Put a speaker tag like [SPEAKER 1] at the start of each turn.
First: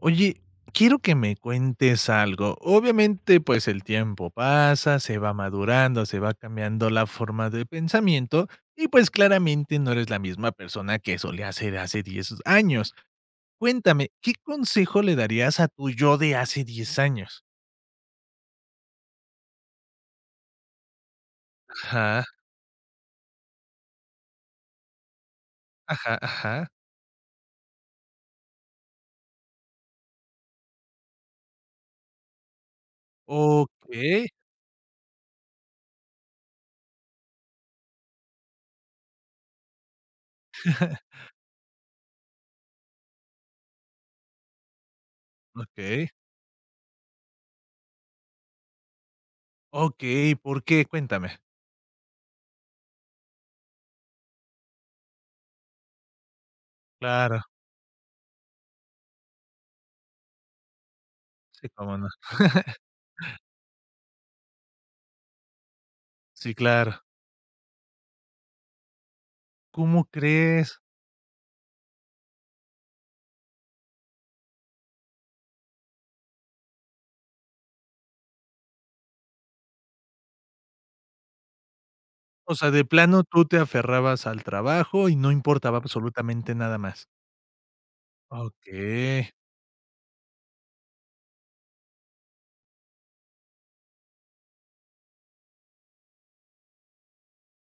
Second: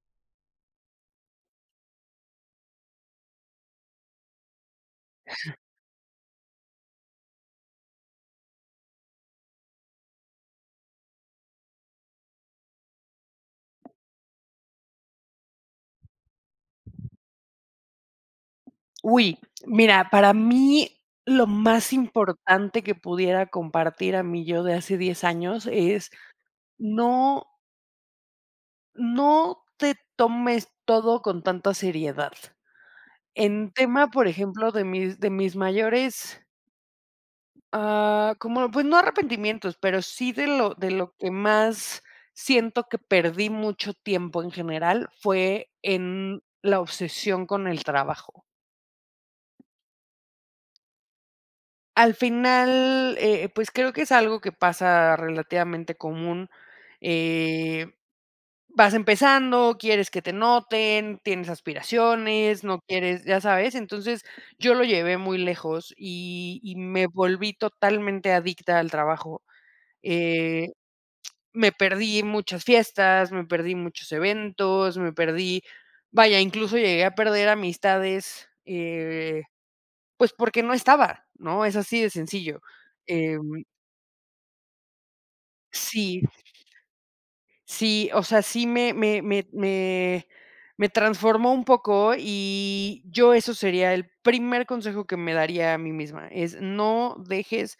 [SPEAKER 1] Oye, quiero que me cuentes algo. Obviamente, pues el tiempo pasa, se va madurando, se va cambiando la forma de pensamiento y, pues, claramente no eres la misma persona que solía ser hace 10 años. Cuéntame, ¿qué consejo le darías a tu yo de hace 10 años?
[SPEAKER 2] ¡Uy! Mira, para mí lo más
[SPEAKER 1] Ajá.
[SPEAKER 2] importante que pudiera compartir a mi yo de hace 10 años es
[SPEAKER 1] Ajá, ajá.
[SPEAKER 2] no no te tomes todo con tanta seriedad. En tema,
[SPEAKER 1] Okey.
[SPEAKER 2] por ejemplo, de mis de mis mayores ah, como pues no arrepentimientos, pero sí de lo de lo que más siento que perdí mucho tiempo en general fue,
[SPEAKER 1] Okey.
[SPEAKER 2] en la obsesión con el trabajo.
[SPEAKER 1] Okey, ¿por qué? Cuéntame.
[SPEAKER 2] Al final, eh, pues creo que es algo que pasa relativamente común.
[SPEAKER 1] Claro.
[SPEAKER 2] Eh, vas empezando, quieres que te noten, tienes
[SPEAKER 1] Sí, cómo no.
[SPEAKER 2] aspiraciones, no quieres ¿ya sabes? Entonces, yo lo llevé muy lejos
[SPEAKER 1] Sí,
[SPEAKER 2] y y
[SPEAKER 1] claro.
[SPEAKER 2] me volví totalmente adicta al trabajo.
[SPEAKER 1] ¿Cómo
[SPEAKER 2] Eh,
[SPEAKER 1] crees?
[SPEAKER 2] me perdí muchas fiestas, me perdí muchos eventos, me perdí vaya, incluso llegué a perder amistades, eh, pues porque no estaba, ¿no? Es así de
[SPEAKER 1] O
[SPEAKER 2] sencillo,
[SPEAKER 1] sea, de plano
[SPEAKER 2] eh
[SPEAKER 1] tú te aferrabas al trabajo y no importaba
[SPEAKER 2] sí
[SPEAKER 1] absolutamente nada más.
[SPEAKER 2] Sí, o sea, sí me me
[SPEAKER 1] Okey.
[SPEAKER 2] me me me transformó un poco y yo eso sería el primer consejo que me daría a mí misma. Es, no dejes